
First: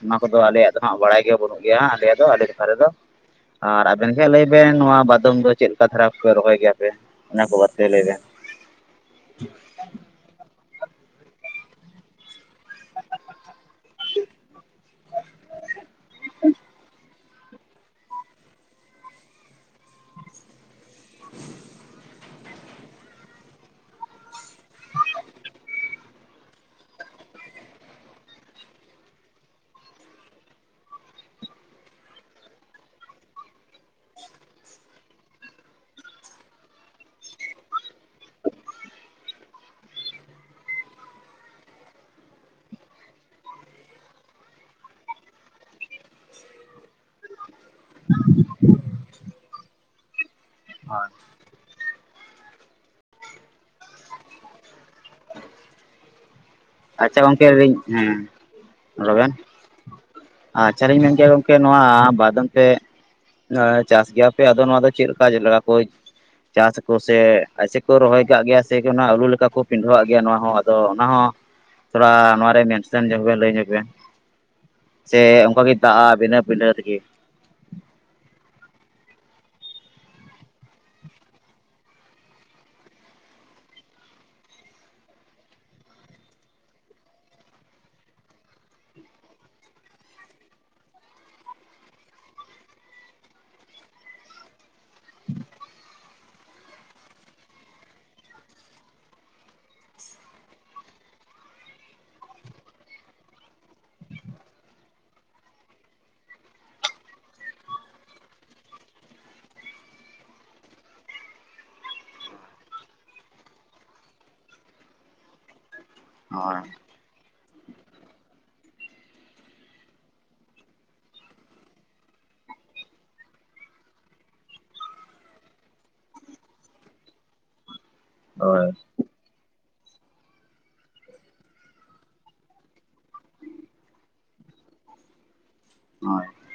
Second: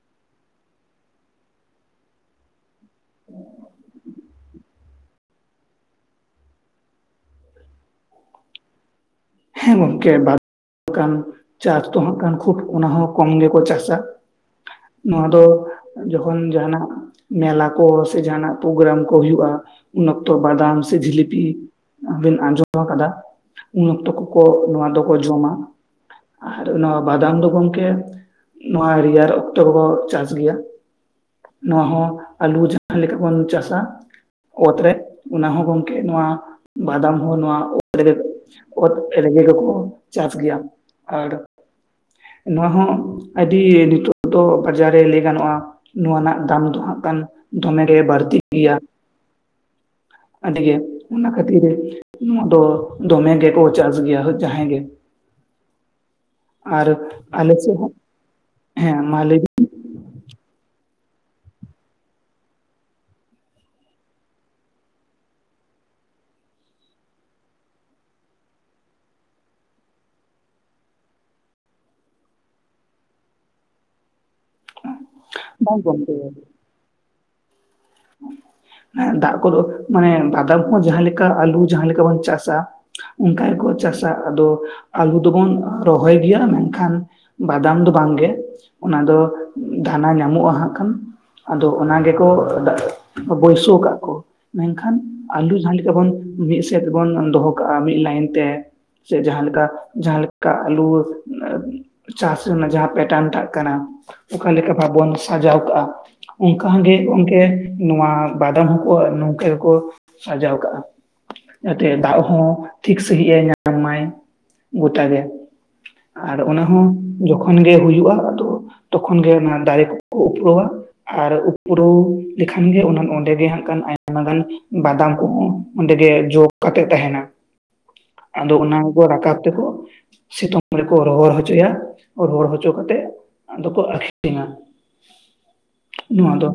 ᱱᱚᱣᱟ ᱠᱚᱫᱚ ᱟᱞᱮᱭᱟᱜ ᱫᱚ ᱦᱟᱸᱜ ᱵᱟᱲᱟᱭ ᱜᱮᱭᱟ ᱵᱟᱹᱱᱩᱜ ᱜᱮᱭᱟ ᱦᱟᱸᱜ ᱟᱞᱮ ᱫᱚ ᱟᱞᱮ ᱫᱚ, ᱫᱷᱟᱨᱮ ᱫᱚ ᱟᱨ ᱟᱵᱮᱱ ᱜᱮ ᱞᱟᱹᱭ ᱵᱮᱱ ᱱᱚᱣᱟ ᱵᱟᱫᱚᱢ ᱫᱚ ᱪᱮᱫ ᱞᱮᱠᱟ ᱫᱷᱟᱨᱟ ᱠᱚᱯᱮ ᱨᱚᱦᱚᱭ ᱜᱮᱭᱟᱯᱮ ᱚᱱᱟ ᱠᱚ ᱵᱟᱨᱮ ᱛᱮ ᱞᱟᱹᱭ ᱵᱮᱱ᱾ ᱦᱮᱸ ᱜᱚᱝᱠᱮ <inaudible> ᱪᱟᱥ ᱫᱚ ᱦᱟᱜ ᱠᱷᱩᱵ ᱚᱱᱟ ᱦᱚᱸ ᱠᱚᱢ ᱜᱮᱠᱚ ᱪᱟᱥ-ᱟ᱾ ᱱᱚᱣᱟ ᱫᱚ ᱡᱚᱠᱷᱚᱱ ᱡᱟᱦᱟᱱᱟᱜ ᱢᱮᱞᱟ ᱠᱚ ᱥᱮ ᱡᱟᱦᱱᱟᱜ ᱯᱨᱳᱜᱨᱟᱢ ᱠᱚ ᱦᱩᱭᱩᱜ-ᱟ ᱩᱱ ᱚᱠᱛᱚ ᱵᱟᱫᱟᱢ ᱥᱮ ᱡᱷᱤᱞᱤᱯᱤ ᱵᱤᱱ ᱟᱸᱡᱚᱢ ᱟᱠᱟᱫᱟ ᱩᱱ ᱚᱠᱛᱚ ᱠᱚ ᱱᱚᱣᱟ ᱫᱚᱠᱚ ᱡᱚᱢᱟ ᱟᱨ ᱱᱚᱣᱟ ᱵᱟᱫᱟᱢ ᱜᱚᱝᱠᱮ ᱱᱚᱣᱟ ᱨᱮᱭᱟᱲ ᱚᱠᱛᱚ ᱠᱚᱠᱚ ᱪᱟᱥ ᱜᱮᱭᱟ ᱱᱚᱣᱟ ᱦᱚᱸ ᱟᱹᱞᱩ ᱡᱟᱦᱟᱸ ᱞᱮᱠᱟ ᱵᱚᱱ ᱪᱟᱥᱟ ᱚᱛ ᱨᱮ ᱚᱱᱟ ᱦᱚᱸ ᱜᱚᱝᱠᱮ ᱱᱚᱣᱟ ᱵᱟᱫᱟᱢ ᱦᱚᱸ ᱱᱚᱣᱟ ᱚᱛ ᱨᱮᱜᱮ ᱚᱛ ᱨᱮᱸᱜᱮ ᱠᱚᱠᱚ ᱪᱟᱥ ᱜᱮᱭᱟ ᱟᱨ ᱱᱚᱣᱟ ᱦᱚᱸ ᱟᱹᱰᱤ ᱱᱤᱛᱚᱜ ᱫᱚ ᱵᱟᱡᱟᱨ ᱨᱮ ᱞᱟᱹᱭ ᱜᱟᱱᱚᱜ-ᱟ ᱱᱚᱣᱟ ᱨᱮᱱᱟᱜ ᱫᱟᱢ ᱫᱚᱦᱟᱸᱜ ᱠᱷᱟᱱ ᱫᱚᱢᱮᱜᱮ ᱵᱟᱹᱲᱛᱤ ᱜᱮᱭᱟ ᱟᱹᱰᱤᱜᱮ ᱚᱱᱟ ᱠᱷᱟᱹᱛᱤᱨ ᱱᱚᱣᱟ ᱫᱚ ᱫᱚᱢᱮ ᱜᱮᱠᱚ ᱪᱟᱥ ᱜᱮᱭᱟ ᱡᱟᱦᱟᱸᱭ ᱜᱮ ᱟᱨ ᱟᱪᱪᱷᱟ ᱜᱚᱝᱠᱮ ᱟᱞᱮ ᱞᱤᱧ ᱥᱮᱫ ᱦᱚᱸ ᱦᱮᱸ ᱦᱮᱸ ᱢᱟ ᱞᱟᱹᱭ ᱵᱤᱱ? ᱟ ᱪᱟᱤᱧ ᱢᱮᱱ ᱠᱮᱭᱟ ᱜᱚᱝᱠᱮ ᱱᱚᱣᱟ ᱵᱟᱫᱚᱢ ᱛᱮ ᱪᱟᱥ ᱜᱮᱭᱟᱯᱮ ᱟᱫᱚ ᱱᱚᱣᱟ ᱫᱚ ᱪᱮᱫ ᱞᱮᱠᱟ ᱡᱮᱞᱮᱠᱟ ᱠᱚ ᱪᱟᱥ ᱠᱚ ᱥᱮ ᱟᱥᱮ ᱨᱚᱦᱚᱭ ᱠᱟᱜ ᱜᱮᱭᱟ ᱥᱮ ᱚᱱᱟ ᱟᱹᱞᱩ ᱠᱚ ᱯᱤᱰᱷᱟᱹᱣᱟᱜ ᱜᱮᱭᱟ ᱱᱚᱣᱟ ᱦᱚᱸ ᱟᱫᱚ ᱚᱱᱟ ᱦᱚᱸ ᱛᱷᱚᱲᱟ ᱱᱚᱮ ᱢᱮᱱᱥᱮᱱ ᱧᱚᱜ ᱵᱮᱮᱱ ᱞᱟᱹᱭ ᱧᱚᱜ ᱵᱮᱱ? ᱥᱮ ᱚᱱᱠᱟ ᱜᱮ ᱵᱟᱝ ᱫᱟᱜᱜ-ᱟ ᱜᱚᱢᱠᱮ ᱵᱷᱤᱱᱟᱹ ᱯᱤᱴᱷᱟᱹ ᱛᱮᱜᱮ? ᱦᱮᱸ ᱫᱟᱜ ᱠᱚᱫᱚ ᱢᱟᱱᱮ ᱵᱟᱫᱟᱢ ᱦᱚᱸ ᱡᱟᱦᱟᱸ ᱞᱮᱠᱟ ᱟᱞᱩ ᱡᱟᱦᱟᱸ ᱞᱮᱠᱟ ᱵᱚᱱ ᱪᱟᱥᱟ ᱚᱱᱠᱟ ᱜᱮᱠᱚ ᱪᱟᱥᱟ ᱟᱫᱚ ᱟᱹᱞᱩ ᱫᱚᱵᱚᱱ ᱨᱚᱦᱚᱭ ᱜᱮᱭᱟ ᱢᱮᱱᱠᱷᱟᱱ ᱵᱟᱫᱟᱢ ᱫᱚ ᱵᱟᱝᱜᱮ ᱚᱱᱟ ᱫᱚ ᱫᱟᱱᱟ ᱧᱟᱢᱚᱜ-ᱟ ᱦᱟᱸᱜ ᱠᱷᱟᱱ ᱟᱫᱚ ᱚᱱᱟ ᱜᱮᱠᱚ ᱵᱟᱹᱭᱥᱟᱹᱣ ᱠᱟᱜᱟ ᱠᱚ ᱢᱮᱱᱠᱷᱟᱱ ᱟᱞᱩ ᱡᱷᱟᱱ ᱞᱮᱠᱟᱵᱚᱱ ᱢᱤᱫ ᱥᱮᱫ ᱵᱚᱱ ᱫᱚᱦᱚ ᱠᱟᱜ-ᱟ ᱢᱤᱫ ᱞᱟᱭᱤᱱ ᱛᱮ ᱥᱮ ᱡᱠᱟ ᱞᱮᱠᱟ ᱡᱟᱦᱟ ᱞᱮᱠᱟ ᱟᱞᱩ ᱪᱟᱥ ᱨᱮᱱᱟᱜ ᱡᱟᱦᱟᱸ ᱯᱮᱴᱟᱱ ᱴᱟᱜ ᱠᱟᱱᱟ ᱚᱠᱟᱮᱠᱟ ᱵᱷᱟ ᱵᱚᱱ ᱥᱟᱡᱟᱣ ᱠᱟᱜ-ᱟ ᱚᱱᱠᱟᱜ ᱜᱮ ᱜᱚᱝᱠᱮ ᱱᱚᱣᱟ ᱵᱟᱫᱟᱢ ᱦᱚᱸᱠᱚ ᱱᱚᱝᱠᱟ ᱜᱮᱠᱚ ᱥᱟᱡᱟᱣ ᱠᱟᱜ-ᱟ ᱡᱟᱛᱮ ᱫᱟᱜ ᱦᱚᱸ ᱴᱷᱤᱠ ᱥᱟᱺᱦᱤᱡ ᱮ ᱧᱟᱢ ᱢᱟᱭ ᱜᱚᱴᱮ ᱟᱨ ᱦᱳᱭ ᱚᱱᱟᱦᱚ ᱡᱚᱠᱷᱚᱱ ᱜᱮ ᱦᱩᱭᱩᱜ-ᱟ ᱛᱚᱠᱷᱚᱱ ᱜᱮ ᱚᱱᱟ ᱫᱟᱨᱮ ᱠᱚ ᱩᱯᱨᱟᱹᱣᱟ ᱟᱨ ᱩᱯᱨᱟᱣ ᱞᱮᱠᱷᱟᱱ ᱜᱮ ᱚᱱᱟ ᱚᱸᱰᱮᱜᱮ ᱦᱟᱱ ᱠᱷᱟᱱ ᱟᱭᱢᱟ ᱜᱟᱱ ᱵᱟᱱᱟᱢ ᱠᱚᱦᱚᱸ ᱚᱸᱰᱮ ᱜᱮ ᱡᱚ ᱠᱟᱛᱮᱜ ᱛᱟᱦᱮᱱᱟ ᱟᱫᱚ ᱦᱳᱭ ᱚᱱᱟ ᱠᱚ ᱨᱟᱠᱟᱵ ᱛᱮᱠᱚ ᱥᱤᱛᱩᱝ ᱨᱮᱠᱚ ᱨᱚᱦᱚᱲ ᱦᱚᱪᱚᱭᱟ ᱨᱚᱦᱚᱲ ᱦᱚᱪᱚ ᱠᱟᱛᱮᱫ ᱟᱫᱚᱠᱚ ᱟᱠᱷᱨᱤᱧᱟ ᱦᱳᱭ ᱱᱚᱣᱟ ᱫᱚ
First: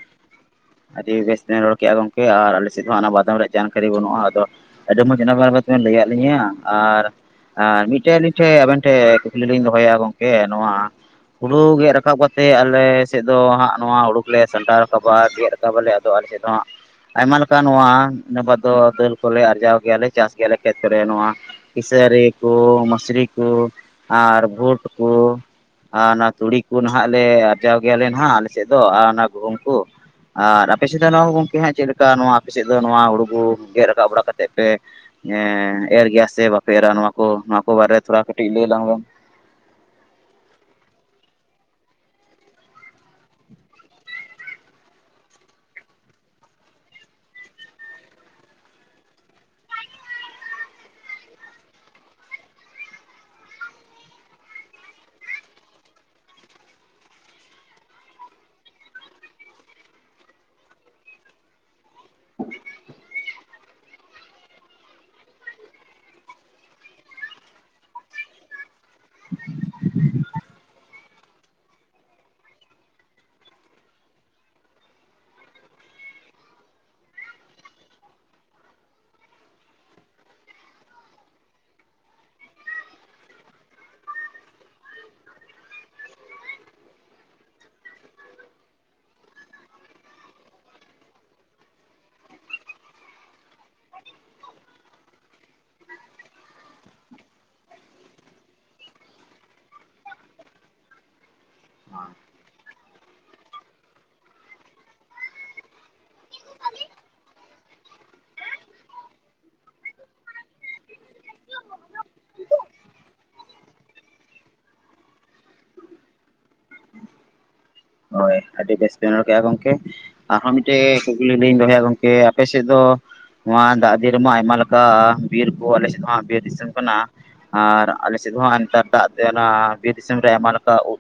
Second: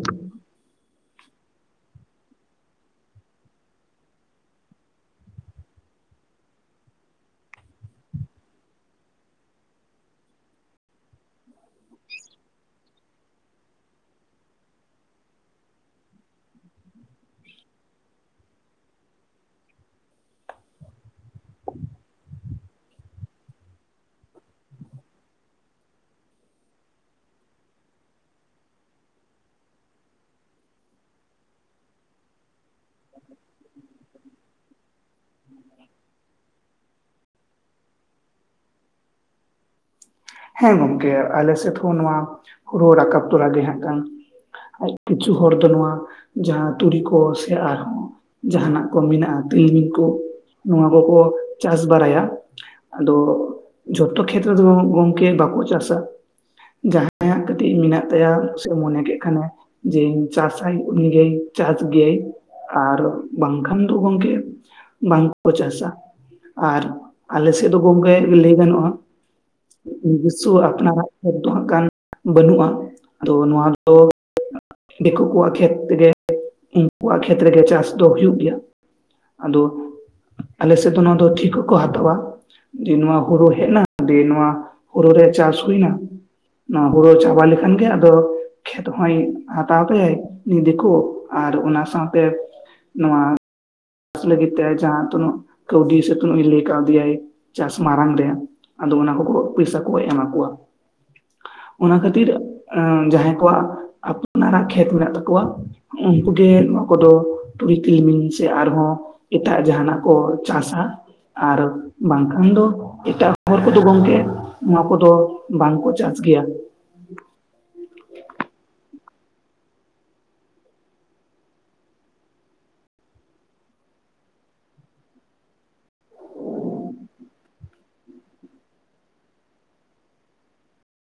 ᱟᱹᱰᱤ ᱵᱮᱥ ᱛᱮᱢ ᱨᱚᱲ ᱠᱮᱫ-ᱟ ᱜᱚᱝᱠᱮ ᱟᱨ ᱟᱞᱮ ᱥᱮᱫ ᱦᱚᱸ ᱚᱱᱟ ᱵᱟᱫᱢ ᱨᱮᱭᱟᱜ ᱡᱟᱱᱠᱟᱨᱤ ᱵᱟᱹᱱᱩᱜ-ᱟ ᱟᱫᱚ ᱟᱚᱢ ᱢᱚᱡᱽ ᱮᱱᱟ ᱵᱟᱨ ᱞᱟᱹᱭᱟᱫ ᱞᱤᱧᱟᱹ ᱟᱨ ᱟᱨ ᱢᱤᱫᱴᱮᱡ ᱟᱹᱞᱤᱧ ᱴᱷᱮᱡ ᱟᱵᱮᱱ ᱴᱷᱮᱱ ᱠᱩᱠᱞᱤ ᱞᱤᱧ ᱫᱚᱦᱚᱭᱟ ᱜᱚᱝᱠᱮ ᱱᱚᱣᱟ ᱦᱩᱲᱩ ᱜᱮᱫ ᱨᱟᱠᱟᱵ ᱠᱟᱛᱮᱜ ᱟᱞ ᱥᱮᱫ ᱫᱚ ᱦᱟᱸᱜ ᱱᱚᱣᱟ ᱦᱩᱲᱩ ᱠᱚᱞᱮ ᱥᱟᱞᱴᱟᱣ ᱨᱟᱠᱟᱵᱟ ᱜᱮᱜ ᱨᱟᱠᱟᱵ ᱟᱞᱮ ᱟᱫᱚ ᱟᱞᱮᱥᱮᱫ ᱫᱚᱦᱟᱜ ᱟᱭᱢᱟ ᱞᱮᱠᱟ ᱱᱚᱣᱟᱵᱟᱨ ᱱᱤᱭᱟ ᱵᱟᱝ ᱫᱚ ᱫᱟᱹᱞ ᱠᱚᱞᱮ ᱟᱨᱡᱟᱣ ᱜᱮᱭᱟᱞᱮ ᱪᱟᱥ ᱜᱮᱭᱟᱞᱮ ᱠᱷᱮᱛ ᱠᱚᱨᱮ ᱱᱚᱣᱟ ᱠᱥᱟᱹᱨᱤ ᱠᱚ ᱢᱩᱥᱨᱤ ᱠᱚ ᱟᱨ ᱵᱷᱩᱴ ᱠᱚ ᱟᱨ ᱚᱱᱟ ᱛᱩᱲᱤ ᱠᱚ ᱱᱟᱦᱟᱜ ᱞᱮ ᱟᱨᱡᱟᱣ ᱜᱮᱭᱟᱞᱮ ᱱᱟᱱᱟᱜ ᱟᱞᱮᱥᱮᱫ ᱫᱚ ᱟᱨ ᱚᱱᱟ ᱜᱩᱦᱩᱢ ᱠᱚ ᱟᱨ ᱟᱯᱮ ᱥᱮᱫ ᱫᱚ ᱱᱚᱣᱟ ᱦᱚᱸ ᱜᱚᱝᱠᱮ ᱦᱟᱜ ᱪᱮᱫ ᱞᱮᱠᱟ ᱱᱚᱣᱟ ᱟᱯᱮ ᱥᱮᱫ ᱫᱚ ᱱᱚᱣᱟ ᱦᱩᱲᱩᱵᱩ ᱜᱮᱫ ᱨᱟᱠᱟᱵ ᱵᱟᱲᱟ ᱠᱟ ᱠᱟᱛᱮᱮᱫ ᱯᱮ ᱮ ᱮᱨ ᱜᱮᱭᱟ ᱥᱮ ᱵᱟᱯᱮ ᱮᱨᱟ ᱱᱚᱣᱟ ᱠᱚ ᱱᱚᱣᱟ ᱠᱚ ᱵᱟᱨᱮ ᱛᱷᱚᱲᱟ ᱠᱟᱹᱴᱤᱡ ᱞᱟᱹᱭ ᱟᱞᱟᱝ ᱵᱮᱱ? ᱦᱮᱸ ᱜᱚᱝᱠᱮ ᱟᱞᱮ ᱥᱮᱫ ᱦᱚᱸ ᱱᱚᱣᱟ ᱦᱩᱲᱩ ᱨᱟᱠᱟᱵ ᱛᱚᱨᱮ ᱜᱮ ᱦᱟᱸᱜᱠᱷᱟᱱ ᱟᱨ ᱠᱤᱪᱷᱩ ᱦᱚᱲ ᱫᱚ ᱱᱚᱣᱟ ᱡᱟᱦᱟᱸ ᱛᱩᱲᱤ ᱠᱚ ᱥᱮ ᱟᱨᱦᱚᱸ ᱡᱟᱦᱟᱸᱱᱟᱜ ᱠᱚ ᱢᱮᱱᱟᱜᱼᱟ ᱛᱤᱞᱢᱤᱧ ᱠᱚ ᱱᱚᱣᱟ ᱠᱚᱠᱚ ᱪᱟᱥ ᱵᱟᱲᱟᱭᱟ᱾ ᱟᱫᱚ ᱡᱷᱚᱛᱚ ᱠᱷᱮᱛ ᱨᱮ ᱫᱚ ᱜᱚᱝᱠᱮ ᱵᱟᱠᱚ ᱪᱟᱥᱟ᱾ ᱡᱟᱦᱟᱸᱭᱟᱜ ᱠᱟᱹᱴᱤᱡ ᱢᱮᱱᱟᱜ ᱛᱟᱭᱟ ᱥᱮ ᱢᱚᱱᱮ ᱠᱮᱜ ᱠᱷᱟᱱᱮ ᱡᱮᱧ ᱪᱟᱥᱟᱧ ᱩᱱᱤ ᱜᱮᱭ ᱪᱟᱥ ᱜᱮᱭᱟᱭ ᱟᱨ ᱵᱟᱝᱠᱷᱟᱱ ᱫᱚ ᱜᱚᱝᱠᱮ ᱵᱟᱝ ᱠᱚ ᱪᱟᱥᱟ᱾ ᱟᱨ ᱟᱞᱮ ᱥᱮᱫ ᱫᱚ ᱜᱚᱝᱠᱮ ᱞᱟᱹᱭ ᱜᱟᱱᱚᱜᱼᱟ, ᱜᱩᱥᱥᱚ ᱟᱯᱱᱟᱨᱟᱜ ᱫᱚ <inaudible> ᱠᱷᱟᱱ ᱵᱟᱹᱱᱩᱜᱼᱟ ᱟᱫᱚ ᱱᱚᱣᱟ ᱫᱚ ᱫᱤᱠᱩ ᱠᱚᱣᱟᱜ ᱠᱷᱮᱛ ᱛᱮᱜᱮ, ᱤᱝᱠᱩᱣᱟᱜ ᱠᱷᱮᱛ ᱨᱮᱜᱮ ᱪᱟᱥ ᱫᱚ ᱦᱩᱭᱩᱜ ᱜᱮᱭᱟ᱾ ᱟᱫᱚ ᱟᱞᱮᱥᱮᱫ ᱫᱚ ᱱᱚᱣᱟ ᱫᱚ ᱴᱷᱤᱠᱟᱹ ᱠᱚ ᱦᱟᱛᱟᱣᱟ, ᱡᱮ ᱱᱚᱣᱟ ᱦᱳᱲᱳ ᱦᱮᱡᱱᱟ ᱫᱤᱭᱮ ᱱᱚᱣᱟ ᱦᱳᱲᱳ ᱨᱮ ᱪᱟᱥ ᱦᱩᱭᱱᱟ, ᱱᱚᱭᱟ ᱦᱳᱲᱳ ᱪᱟᱵᱟ ᱞᱮᱠᱷᱟᱱ ᱜᱮ ᱟᱫᱚ ᱠᱷᱮᱛ ᱦᱚᱸᱭ ᱦᱟᱛᱟᱣ ᱛᱟᱭᱟᱭ ᱩᱱᱤ ᱫᱤᱠᱩ ᱟᱨ ᱚᱱᱟ ᱥᱟᱶᱛᱮ ᱱᱚᱣᱟ ᱞᱟᱹᱜᱤᱫ ᱛᱮ ᱡᱟᱦᱟᱸ ᱛᱤᱱᱟᱹᱜ ᱠᱟᱹᱣᱰᱤ ᱥᱮ ᱛᱤᱱᱟᱹᱜ ᱞᱟᱹᱭ ᱠᱟᱣᱫᱮᱭᱟᱭ, ᱪᱟᱥ ᱢᱟᱲᱟᱝ ᱨᱮ, ᱟᱫᱚ ᱚᱱᱟ ᱠᱚᱠᱚ ᱯᱚᱭᱥᱟ ᱠᱚ ᱮᱢᱟ ᱠᱚᱣᱟ᱾ ᱚᱱᱟ ᱠᱷᱟᱹᱛᱤᱨ ᱡᱟᱦᱟᱸᱭ ᱠᱚᱣᱟᱜ ᱟᱯᱱᱟᱨᱟᱜ ᱠᱷᱮᱛ ᱢᱮᱱᱟᱜ ᱛᱟᱠᱚᱣᱟ, ᱩᱝᱠᱩ ᱜᱮ ᱱᱚᱣᱟ ᱠᱚᱫᱚ ᱛᱩᱲᱤ ᱛᱤᱞᱢᱤᱧ ᱥᱮ ᱟᱨ ᱦᱚᱸ ᱮᱴᱟᱜ ᱡᱟᱦᱟᱸᱱᱟᱜ ᱠᱚ ᱪᱟᱥᱟ, ᱟᱨ ᱵᱟᱝᱠᱷᱟᱱ ᱫᱚ ᱮᱴᱟᱜ ᱦᱚᱲ ᱠᱚᱫᱚ ᱜᱚᱝᱠᱮ ᱱᱚᱣᱟ ᱠᱚᱫᱚ ᱵᱟᱝ ᱠᱚ ᱪᱟᱥ ᱜᱮᱣᱟ᱾ ᱦᱳᱭ ᱟᱹᱰᱤ ᱵᱮᱥ ᱵᱮᱱ ᱨᱚᱲ ᱠᱮᱜᱼᱟ ᱜᱚᱝᱠᱮ᱾ ᱟᱨᱦᱚᱸ ᱢᱤᱫᱴᱮᱡ ᱠᱩᱠᱞᱤ ᱞᱤᱧ ᱫᱚᱦᱚᱭᱟ ᱜᱚᱝᱠᱮ ᱟᱯᱮ ᱥᱮᱫ ᱫᱚ ᱱᱚᱣᱟ ᱫᱟᱜ ᱫᱤᱱ ᱨᱮᱢᱟ ᱟᱭᱢᱟ ᱞᱮᱠᱟ, ᱵᱤᱨ ᱠᱚ ᱟᱞᱮ ᱥᱮᱫ ᱫᱚ ᱦᱟᱸᱜ ᱵᱤᱨ ᱫᱤᱥᱚᱢ ᱠᱟᱱᱟ᱾ ᱟᱨ ᱟᱞᱮ ᱥᱮᱫ ᱫᱚ ᱦᱟᱸᱜ ᱱᱮᱛᱟᱨ ᱫᱟᱜ ᱛᱮ ᱚᱱᱟ ᱵᱤᱨ ᱫᱤᱥᱚᱢ ᱨᱮ ᱟᱭᱢᱟ ᱞᱮᱠᱟ ᱩᱫ,